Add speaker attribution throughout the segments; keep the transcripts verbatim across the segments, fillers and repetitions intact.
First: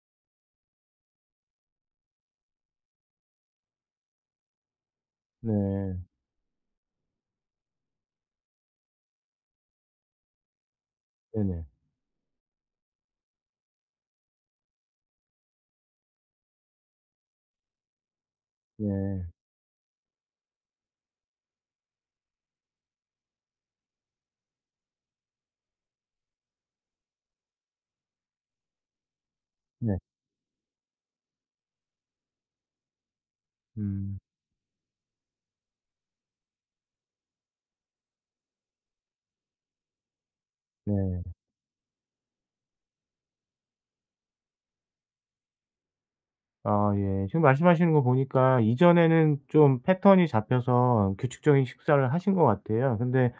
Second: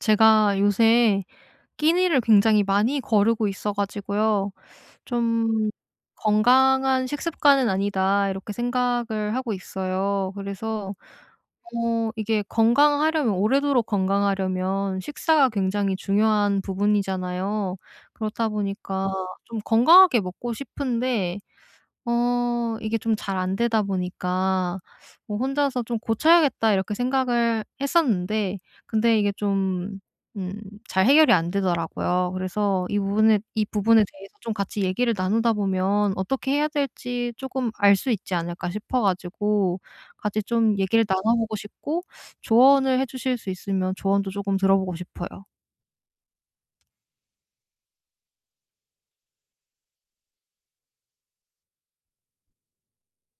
Speaker 1: 제가 요새 끼니를 굉장히 많이 거르고 있어 가지고요. 좀
Speaker 2: 네.
Speaker 1: '건강한 식습관은 아니다.' 이렇게 생각을 하고 있어요. 그래서
Speaker 2: 네네.
Speaker 1: 어 이게 건강하려면 오래도록 건강하려면 식사가 굉장히 중요한 부분이잖아요. 그렇다 보니까
Speaker 2: 네.
Speaker 1: 좀 건강하게 먹고 싶은데 어 이게 좀 잘 안 되다 보니까 뭐 '혼자서 좀 고쳐야겠다.' 이렇게 생각을 했었는데 근데 이게
Speaker 2: 네.
Speaker 1: 좀 음 잘 해결이 안 되더라고요. 그래서 이 부분에 이 부분에
Speaker 2: 음.
Speaker 1: 대해서 좀 같이 얘기를 나누다 보면 어떻게 해야 될지 조금 알 수 있지 않을까 싶어 가지고 같이 좀 얘기를
Speaker 2: 네.
Speaker 1: 나눠 보고 싶고, 조언을 해 주실 수 있으면 조언도 조금 들어보고 싶어요.
Speaker 2: 아, 예. 지금 말씀하시는 거 보니까 이전에는 좀 패턴이 잡혀서 규칙적인 식사를 하신 것 같아요. 근데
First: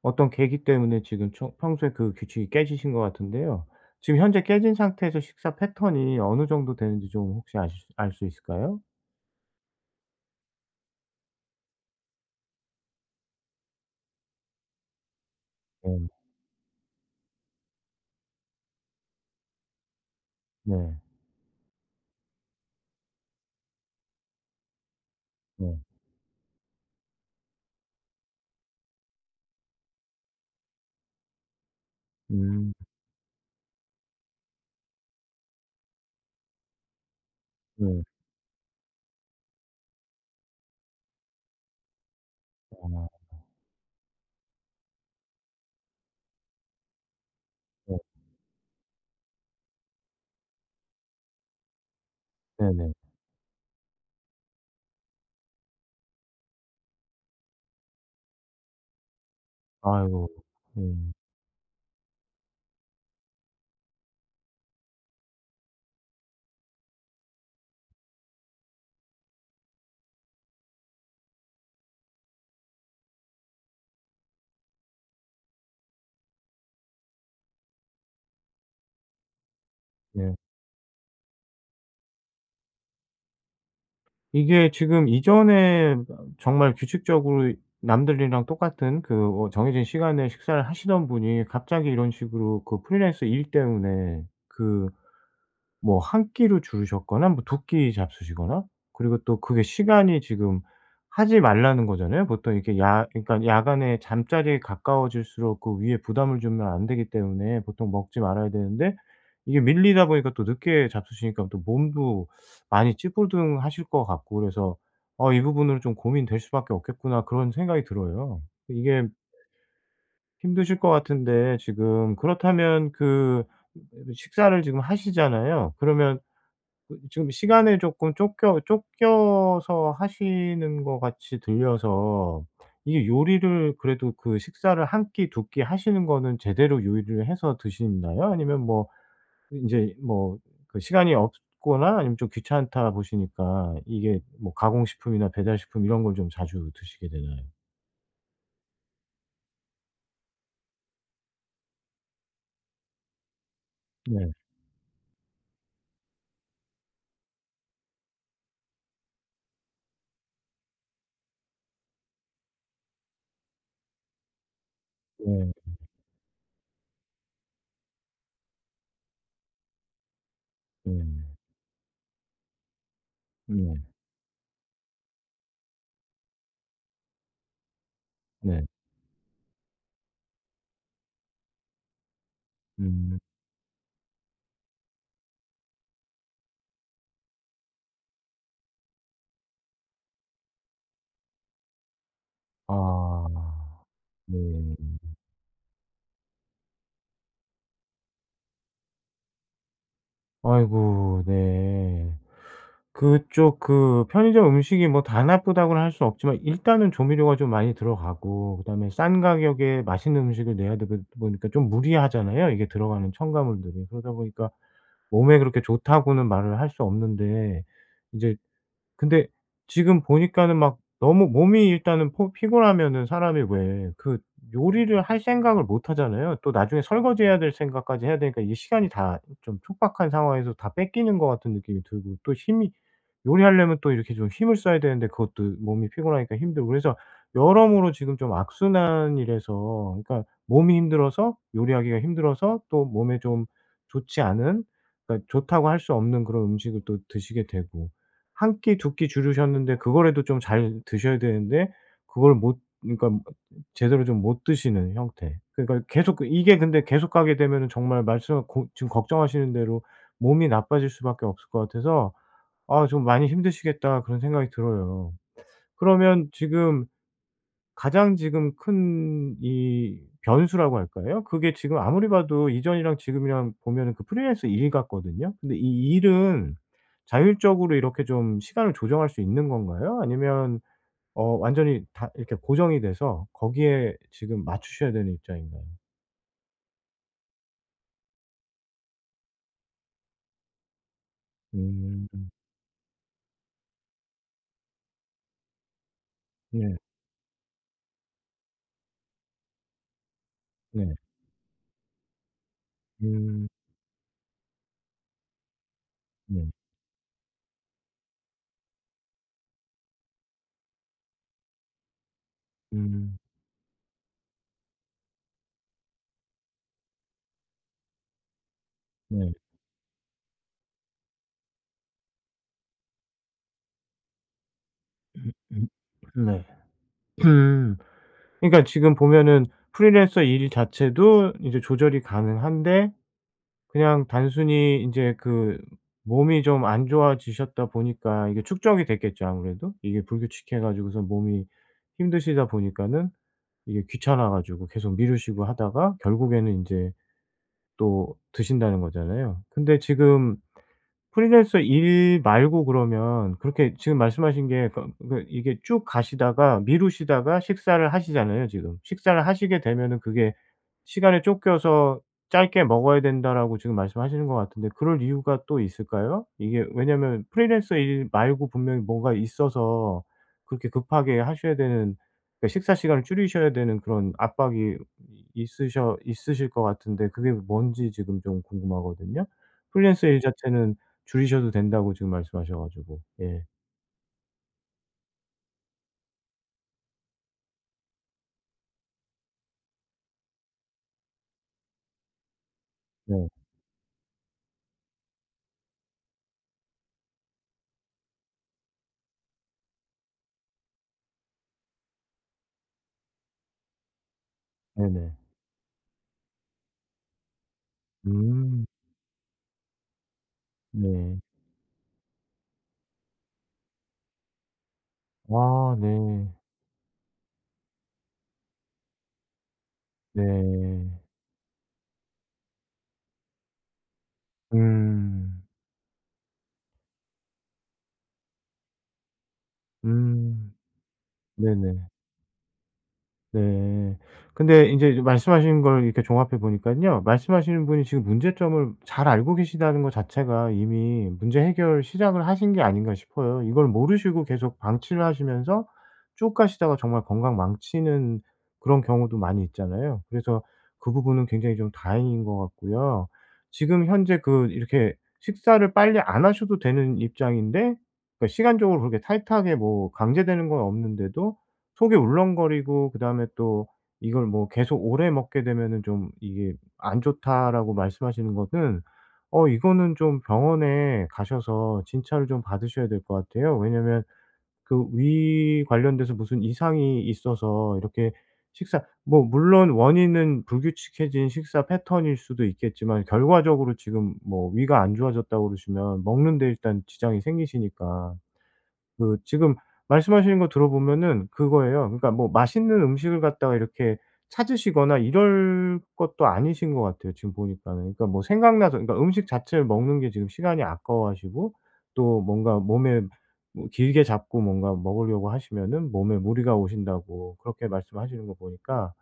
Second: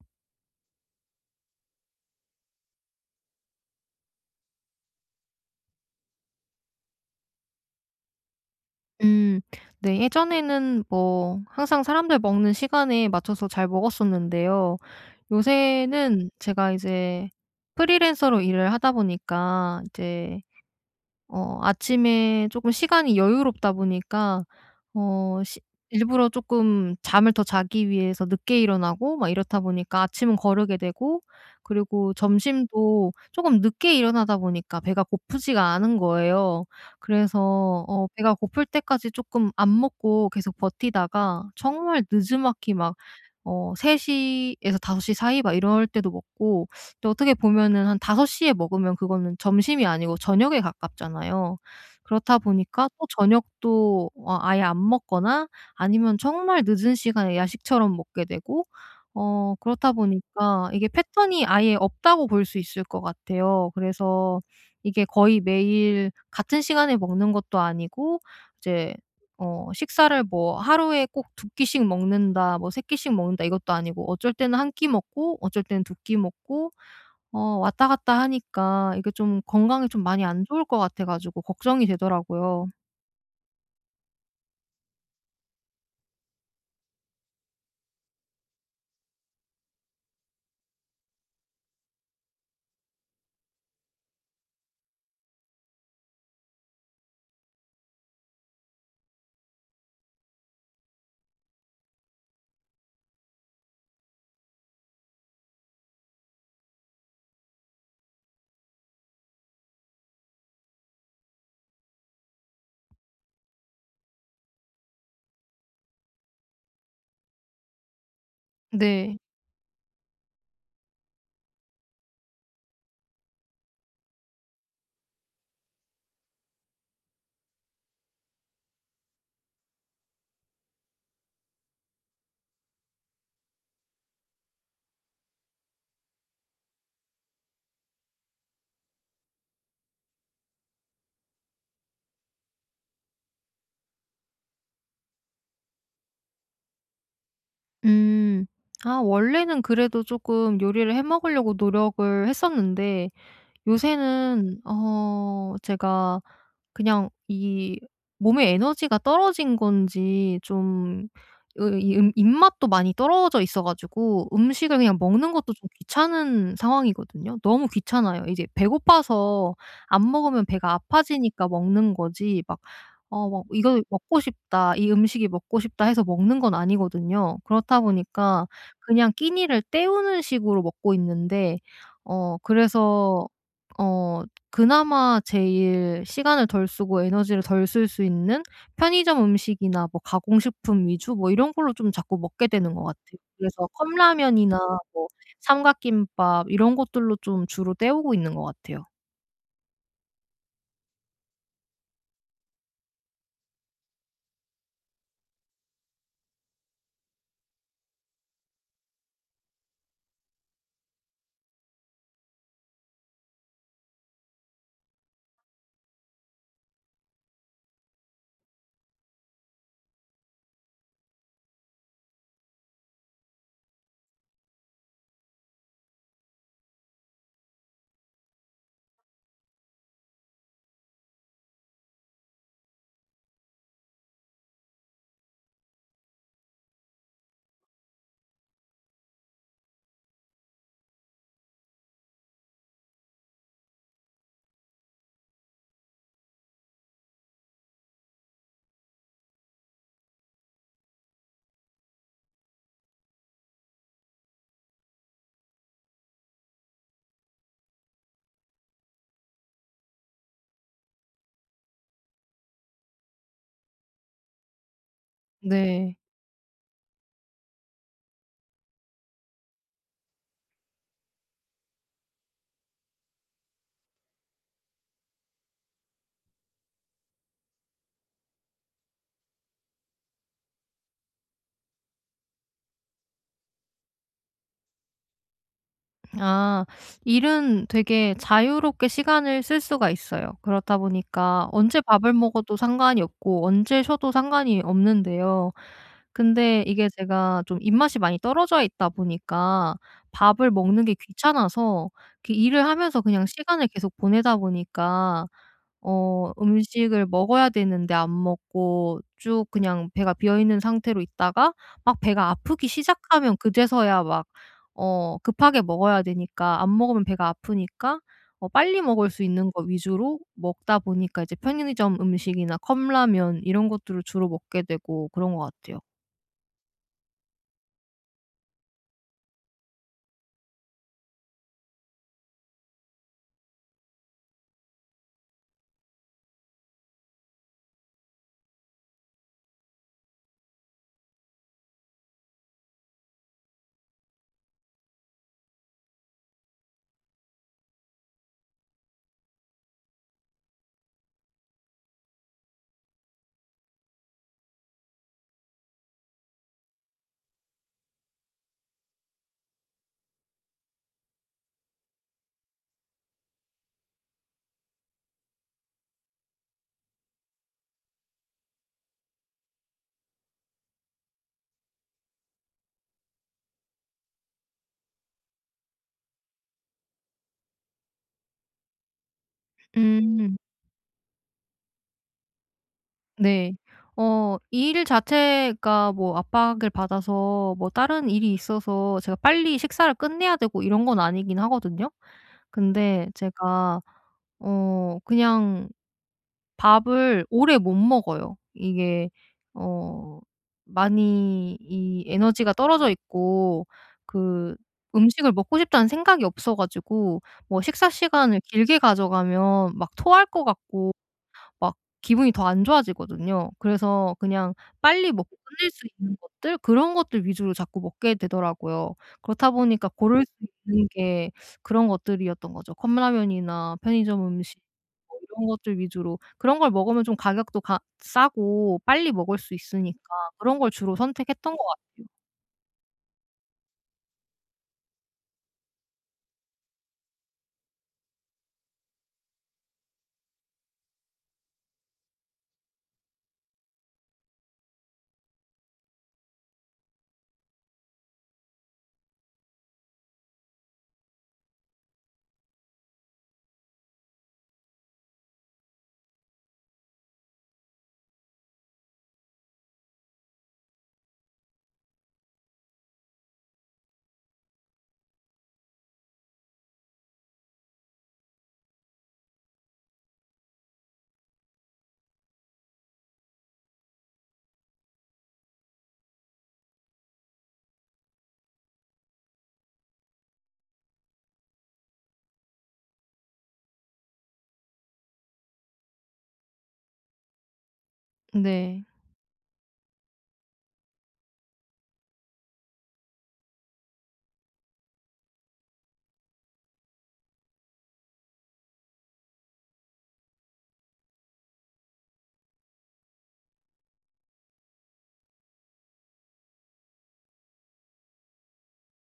Speaker 2: 어떤 계기 때문에 지금 청 평소에 그 규칙이 깨지신 것 같은데요. 지금 현재 깨진 상태에서 식사 패턴이 어느 정도 되는지 좀 혹시 아실 수 알 수 있을까요?
Speaker 1: 음 네, 예전에는 뭐 항상 사람들 먹는 시간에 맞춰서 잘 먹었었는데요.
Speaker 2: 네.
Speaker 1: 요새는 제가 이제 프리랜서로 일을 하다 보니까 이제
Speaker 2: 네.
Speaker 1: 어 아침에 조금 시간이 여유롭다 보니까 어 시
Speaker 2: 네.
Speaker 1: 일부러 조금 잠을 더 자기 위해서 늦게 일어나고 막 이렇다 보니까 아침은 거르게 되고, 그리고
Speaker 2: 음.
Speaker 1: 점심도 조금 늦게 일어나다 보니까 배가 고프지가 않은 거예요. 그래서
Speaker 2: 네.
Speaker 1: 어 배가 고플 때까지 조금 안 먹고 계속 버티다가 정말 느지막히 막
Speaker 2: 아.
Speaker 1: 어 세 시에서 다섯 시 사이 막 이럴 때도 먹고, 근데 어떻게 보면은
Speaker 2: 네.
Speaker 1: 한다섯 시에 먹으면 그거는 점심이 아니고 저녁에 가깝잖아요. 그렇다 보니까
Speaker 2: 네네.
Speaker 1: 또 저녁도 어 아예 안 먹거나 아니면 정말 늦은 시간에 야식처럼 먹게 되고, 어 그렇다
Speaker 2: 아이고.
Speaker 1: 보니까 이게
Speaker 2: 네.
Speaker 1: 패턴이 아예 없다고 볼 수 있을 것 같아요. 그래서 이게 거의 매일 같은 시간에 먹는 것도 아니고 이제 어 식사를 뭐 하루에 꼭 두 끼씩 먹는다 뭐 세 끼씩 먹는다 이것도 아니고, 어쩔 때는 한 끼 먹고 어쩔 때는 두 끼 먹고 어 왔다 갔다 하니까 이게 좀 건강에 좀 많이
Speaker 2: 네.
Speaker 1: 안 좋을 것 같아 가지고 걱정이 되더라고요.
Speaker 2: 이게 지금 이전에 정말 규칙적으로 남들이랑 똑같은 그 어 정해진 시간에 식사를 하시던 분이 갑자기 이런 식으로 그 프리랜서 일 때문에 그 뭐 한 끼로 줄으셨거나 뭐 두 끼 잡수시거나, 그리고 또 그게 시간이 지금 하지 말라는 거잖아요. 보통 이렇게 야 그러니까 야간에 잠자리에 가까워질수록 그 위에 부담을 주면 안 되기 때문에 보통 먹지 말아야 되는데, 이게 밀리다 보니까 또 늦게 잡수시니까 또 몸도 많이 찌뿌둥하실 것 같고, 그래서 '어, 이 부분으로 좀 고민될 수밖에 없겠구나.' 그런 생각이 들어요. 이게
Speaker 1: 네.
Speaker 2: 힘드실 것 같은데, 지금 그렇다면 그 식사를 지금 하시잖아요. 그러면 그 지금 시간에 조금 쫓겨 쫓겨서 하시는 것 같이 들려서, 이게 요리를 그래도 그 식사를 한 끼 두 끼 하시는 거는 제대로 요리를 해서 드시나요? 아니면 뭐 인제 뭐 그 시간이 없거나 아니면 좀 귀찮다 보시니까 이게 뭐 가공식품이나 배달식품 이런 걸 좀 자주 드시게 되나요?
Speaker 1: 음. 아, 원래는 그래도 쪼끔 요리를 해 먹으려고 노력을 했었는데,
Speaker 2: 네.
Speaker 1: 요새는 어 제가 그냥 이 몸의 에너지가 떨어진 건지 좀 으 이 음 입맛도 많이 떨어져 있어 가지고 음식을 그냥 먹는 것도
Speaker 2: 네.
Speaker 1: 좀 귀찮은 상황이거든요. 너무 귀찮아요. 이제 배고파서 안 먹으면 배가
Speaker 2: 네.
Speaker 1: 아파지니까 먹는 거지, 막 어 막
Speaker 2: 네.
Speaker 1: '이걸 먹고 싶다. 이 음식이 먹고 싶다.' 해서 먹는 건 아니거든요. 그렇다 보니까
Speaker 2: 네.
Speaker 1: 그냥 끼니를 때우는 식으로 먹고 있는데 어
Speaker 2: 음.
Speaker 1: 그래서 어 그나마 제일 시간을 덜 쓰고 에너지를 덜 쓸 수 있는 편의점 음식이나 뭐 가공식품 위주 뭐 이런 걸로 좀 자꾸 먹게 되는 것 같아요.
Speaker 2: 아.
Speaker 1: 그래서
Speaker 2: 네.
Speaker 1: 컵라면이나 뭐 삼각김밥 이런 것들로 좀 주로 때우고 있는 것 같아요.
Speaker 2: 아이고, 네. 그쪽 그 편의점 음식이 뭐 다 나쁘다고는 할 수 없지만, 일단은 조미료가 좀 많이 들어가고 그다음에 싼 가격에 맛있는 음식을 내야 되다 보니까 좀 무리하잖아요, 이게 들어가는 첨가물들이. 그러다 보니까 몸에 그렇게 좋다고는 말을 할 수 없는데, 이제 근데 지금 보니까는 막 너무 몸이 일단은 포 피곤하면은 사람이 왜 그 요리를 할 생각을 못 하잖아요. 또 나중에 설거지해야 될 생각까지 해야 되니까 이게 시간이 다 좀 촉박한 상황에서 다 뺏기는 것 같은 느낌이 들고, 또 힘이 요리하려면 또 이렇게 좀 힘을 써야 되는데, 그것도 몸이 피곤하니까 힘들고, 그래서 여러모로 지금 좀 악순환이라서, 그러니까 몸이 힘들어서 요리하기가 힘들어서 또 몸에 좀 좋지 않은, 그러니까 좋다고 할 수 없는 그런 음식을 또 드시게 되고, 한 끼 두 끼 줄이셨는데 그거라도 좀 잘 드셔야 되는데 그걸 못, 그러니까 뭐 제대로 좀 못 드시는 형태. 그러니까 계속 그 이게 근데 계속 가게 되면은 정말 말씀 고 지금 걱정하시는 대로 몸이 나빠질 수밖에 없을 것 같아서, '아, 좀 많이 힘드시겠다.' 그런 생각이 들어요.
Speaker 1: 네.
Speaker 2: 그러면 지금 가장 지금 큰 이 변수라고 할까요? 그게 지금 아무리 봐도 이전이랑 지금이랑 보면은 그 프리랜서 일 같거든요. 근데 이 일은 자율적으로 이렇게 좀 시간을 조정할 수 있는 건가요? 아니면 어 완전히 다 이렇게 고정이 돼서 거기에 지금 맞추셔야 되는 입장인가요?
Speaker 1: 아. 일은 되게 자유롭게 시간을 쓸 수가 있어요. 그렇다 보니까 언제 밥을
Speaker 2: 음.
Speaker 1: 먹어도 상관이 없고 언제 쉬어도 상관이 없는데요. 근데
Speaker 2: 네.
Speaker 1: 이게 제가 좀 입맛이 많이 떨어져 있다 보니까 밥을 먹는 게
Speaker 2: 네.
Speaker 1: 귀찮아서, 이렇게 일을 하면서 그냥
Speaker 2: 음.
Speaker 1: 시간을 계속 보내다 보니까 어
Speaker 2: 네.
Speaker 1: 음식을 먹어야 되는데 안 먹고 쭉 그냥 배가 비어 있는 상태로 있다가 막 배가 아프기
Speaker 2: 음.
Speaker 1: 시작하면 그제서야 막 어 급하게 먹어야 되니까, 안 먹으면 배가 아프니까 어 빨리 먹을 수
Speaker 2: 네.
Speaker 1: 있는 거 위주로 먹다 보니까 이제 편의점 음식이나 컵라면 이런 것들을 주로 먹게 되고 그런 것
Speaker 2: 음.
Speaker 1: 같아요.
Speaker 2: 네. 음. 그러니까 지금 보면은 프리랜서 일 자체도 이제 조절이 가능한데, 그냥 단순히 인제 그 몸이 좀 안 좋아지셨다 보니까 이게 축적이 됐겠죠 아무래도. 이게 불규칙해 가지고서 몸이 힘드시다 보니까는 이게 귀찮아 가지고 계속 미루시고 하다가 결국에는 인제 또 드신다는 거잖아요. 근데 지금 프리랜서 일 말고 그러면 그렇게 지금 말씀하신 게 그 그 이게 쭉 가시다가 미루시다가 식사를 하시잖아요 지금. 식사를 하시게 되면은 그게 시간에 쫓겨서 "짧게 먹어야 된다."라고 지금 말씀하시는 것 같은데, 그럴 이유가 또 있을까요? 이게 왜냐면 프리랜서 일 말고 분명히 뭔가 있어서 그렇게 급하게 하셔야 되는, 그러니까 식사 시간을 줄이셔야 되는 그런 압박이 있으셔 있으실 것 같은데, 그게 뭔지 지금 좀 궁금하거든요. 프리랜서 일
Speaker 1: 음
Speaker 2: 자체는 줄이셔도 된다고 지금 말씀하셔 가지고. 예.
Speaker 1: 네. 어 일 자체가 뭐 압박을 받아서 뭐 다른 일이 있어서 제가 빨리 식사를 끝내야 되고 이런 건 아니긴 하거든요. 근데
Speaker 2: 네.
Speaker 1: 제가 어 그냥 밥을 오래 못 먹어요. 이게 어 많이 이 에너지가 떨어져 있고, 그
Speaker 2: 네네.
Speaker 1: 음식을 먹고 싶다는 생각이 없어 가지고 뭐 식사 시간을
Speaker 2: 음.
Speaker 1: 길게 가져가면 막 토할 것 같고
Speaker 2: 네.
Speaker 1: 막 기분이 더 안 좋아지거든요. 그래서 그냥 빨리 먹고 끝낼
Speaker 2: 아,
Speaker 1: 수 있는
Speaker 2: 네.
Speaker 1: 것들, 그런 것들 위주로 자꾸 먹게 되더라고요. 그렇다 보니까 고를 수 있는
Speaker 2: 네.
Speaker 1: 게 그런 것들이었던 거죠. 컵라면이나 편의점 음식 뭐
Speaker 2: 음.
Speaker 1: 이런 것들 위주로, 그런 걸 먹으면 좀 가격도 가 싸고 빨리 먹을 수 있으니까
Speaker 2: 음.
Speaker 1: 그런 걸 주로 선택했던 것
Speaker 2: 네네.
Speaker 1: 같아요.
Speaker 2: 네. 근데 인제 말씀하신 걸 이렇게 종합해 보니깐요, 말씀하시는 분이 지금 문제점을 잘 알고 계시다는 거 자체가 이미 문제 해결 시작을 하신 게 아닌가 싶어요. 이걸 모르시고 계속 방치를 하시면서 쭉 가시다가 정말 건강 망치는 그런 경우도 많이 있잖아요. 그래서 그 부분은 굉장히 좀 다행인 것 같고요. 지금 현재 그 이렇게 식사를 빨리 안 하셔도 되는 입장인데, 그러니까 시간적으로 그렇게 타이트하게 뭐 강제되는 건 없는데도 속이 울렁거리고 그다음에 또 이걸 뭐 "계속 오래 먹게 되면은 좀 이게 안 좋다."라고 말씀하시는 거는, 어 이거는 좀 병원에 가셔서 진찰을 좀 받으셔야 될 것 같아요. 왜냐면 그 위 관련돼서 무슨 이상이 있어서 이렇게 식사, 뭐 물론 원인은 불규칙해진 식사 패턴일 수도 있겠지만 결과적으로 지금 뭐 "위가 안 좋아졌다."고 그러시면 먹는 데 일단 지장이 생기시니까.
Speaker 1: 네.
Speaker 2: 그 지금 말씀하시는 거 들어보면은 그거예요. 그러니까 뭐 맛있는 음식을 갖다가 이렇게 찾으시거나 이럴 것도 아니신 것 같아요 지금 보니까는. 그러니까 뭐 생각나서, 그러니까 음식 자체를 먹는 게 지금 시간이 아까워하시고 또 뭔가 몸에 뭐 길게 잡고 뭔가 먹으려고 하시면은 몸에 무리가 오신다고 그렇게 말씀하시는 거 보니까,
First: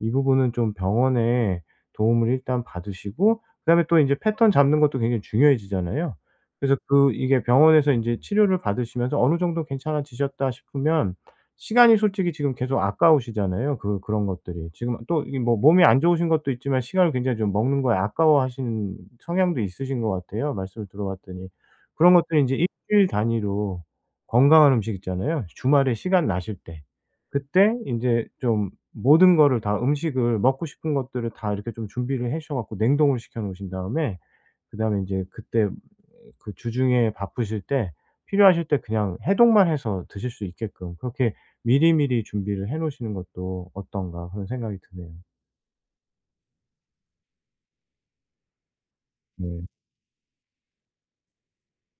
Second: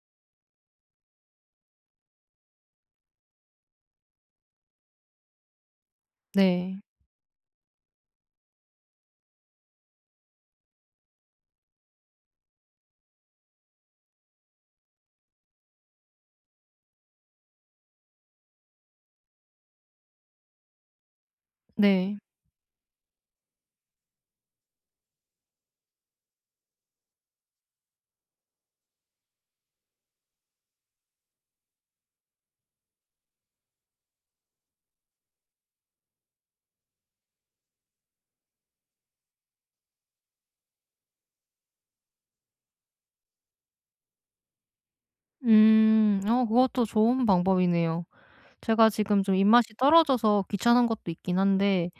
Speaker 2: 이 부분은 좀 병원에 도움을 일단 받으시고, 그다음에 또 인제 패턴 잡는 것도 굉장히 중요해지잖아요. 그래서
Speaker 1: 네.
Speaker 2: 그 이게 병원에서 인제 치료를 받으시면서 어느 정도 괜찮아지셨다 싶으면, 시간이 솔직히 지금 계속 아까우시잖아요 그 그런 것들이. 지금 또 이 뭐 몸이 안 좋으신 것도 있지만 시간을 굉장히 좀 먹는 거에 아까워하시는 성향도 있으신 것 같아요 말씀을 들어봤더니. 그런
Speaker 1: 네.
Speaker 2: 것들이 인제 일주일 단위로 건강한 음식 있잖아요. 주말에 시간 나실 때 그때 이제 좀 모든 거를 다, 음식을 먹고 싶은 것들을 다 이렇게 좀 준비를 해 주셔 갖고 냉동을 시켜 놓으신 다음에, 그다음에 인제 그때 그 주중에 바쁘실 때 필요하실 때 그냥 해동만 해서 드실 수 있게끔 그렇게 미리미리 준비를 해 놓으시는 것도 어떤가 그런 생각이 드네요.
Speaker 1: 음. 어 그것도 좋은 방법이네요. 제가 지금 좀
Speaker 2: 네.
Speaker 1: 입맛이 떨어져서 귀찮은 것도 있긴 한데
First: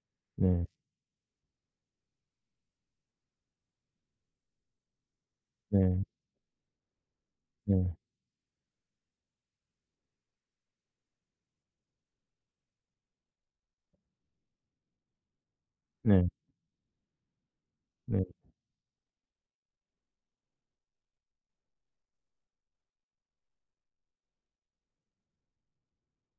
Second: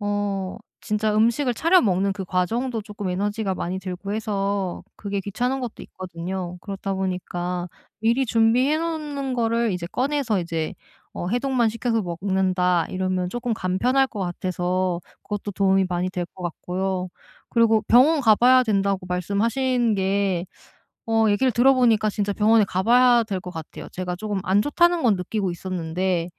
Speaker 1: 어
Speaker 2: 네.
Speaker 1: 진짜 음식을 차려 먹는 그 과정도 조금 에너지가 많이 들고 해서 그게 귀찮은 것도
Speaker 2: 네.
Speaker 1: 있거든요. 그렇다 보니까
Speaker 2: 네.
Speaker 1: 미리 준비해 놓는 거를 이제 꺼내서 이제 어 '해동만 시켜서 먹는다.' 이러면 조금 간편할 것 같아서 그것도 도움이 많이 될
Speaker 2: 네.
Speaker 1: 것 같고요. 그리고 병원
Speaker 2: 네.
Speaker 1: 가 봐야 된다고 말씀하신 게 어 얘기를 들어 보니까 진짜 병원에 가 봐야 될 것 같아요. 제가 조금 안 좋다는 건 느끼고 있었는데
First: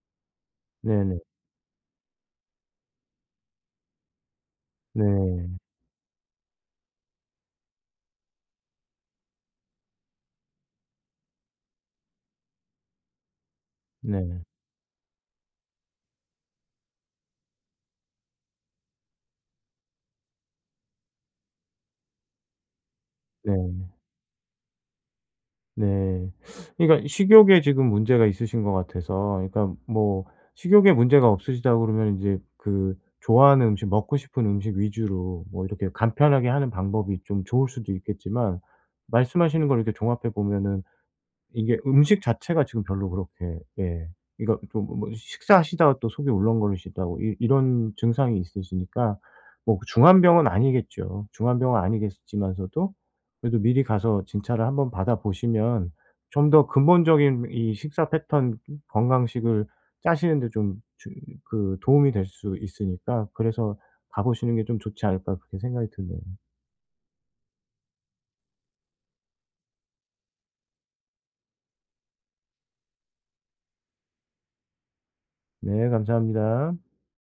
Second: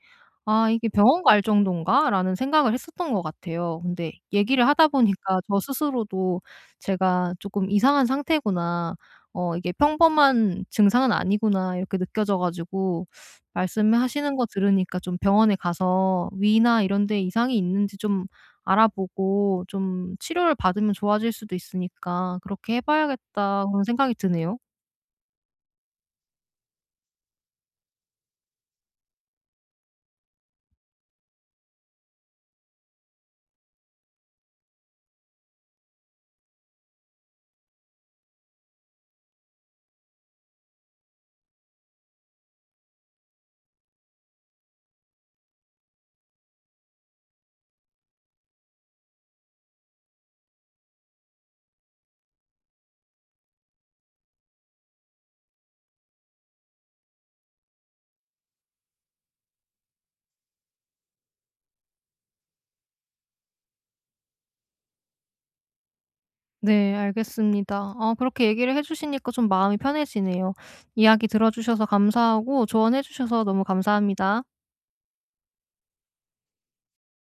Speaker 1: '아, 이게
Speaker 2: 네네.
Speaker 1: 병원 갈 정돈가?'라는 생각을 했었던 것 같아요. 근데 얘기를 하다
Speaker 2: 네.
Speaker 1: 보니까
Speaker 2: 네.
Speaker 1: 저 스스로도 제가 조금 이상한 상태구나. 어 이게 평범한 증상은 아니구나.' 이렇게 느껴져 가지고, 말씀하시는
Speaker 2: 네.
Speaker 1: 거 들으니까 좀 병원에 가서 위나 이런 데 이상이 있는지 좀 알아보고 좀 치료를 받으면 좋아질 수도 있으니까 '그렇게 해 봐야겠다.'
Speaker 2: 네.
Speaker 1: 그런 생각이 드네요.
Speaker 2: 네. 그러니까 식욕에 지금 문제가 있으신 것 같아서, 그러니까 뭐 식욕에 문제가 없으시다고 그러면 이제 그 좋아하는 음식 먹고 싶은 음식 위주로 뭐 이렇게 간편하게 하는 방법이 좀 좋을 수도 있겠지만, 말씀하시는 걸 이렇게 종합해 보면은 이게 음식 자체가 지금 별로 그렇게, 예, 그러니까 좀 뭐 식사하시다가 또 속이 울렁거리시다고 이 이런 증상이 있으시니까, 뭐 그 중환병은 아니겠죠. 중환병은 아니겠지만서도 그래도 미리 가서 진찰을 한번 받아 보시면 좀 더 근본적인 이 식사 패턴, 건강식을 짜시는 데 좀 주 그 도움이 될 수 있으니까, 그래서 가 보시는 게 좀 좋지 않을까 그렇게 생각이 드네요.
Speaker 1: 네, 알겠습니다. 아, 그렇게 얘기를 해 주시니까 좀 마음이 편해지네요. 이야기 들어 주셔서 감사하고 조언해 주셔서 너무 감사합니다.
Speaker 2: 네, 감사합니다.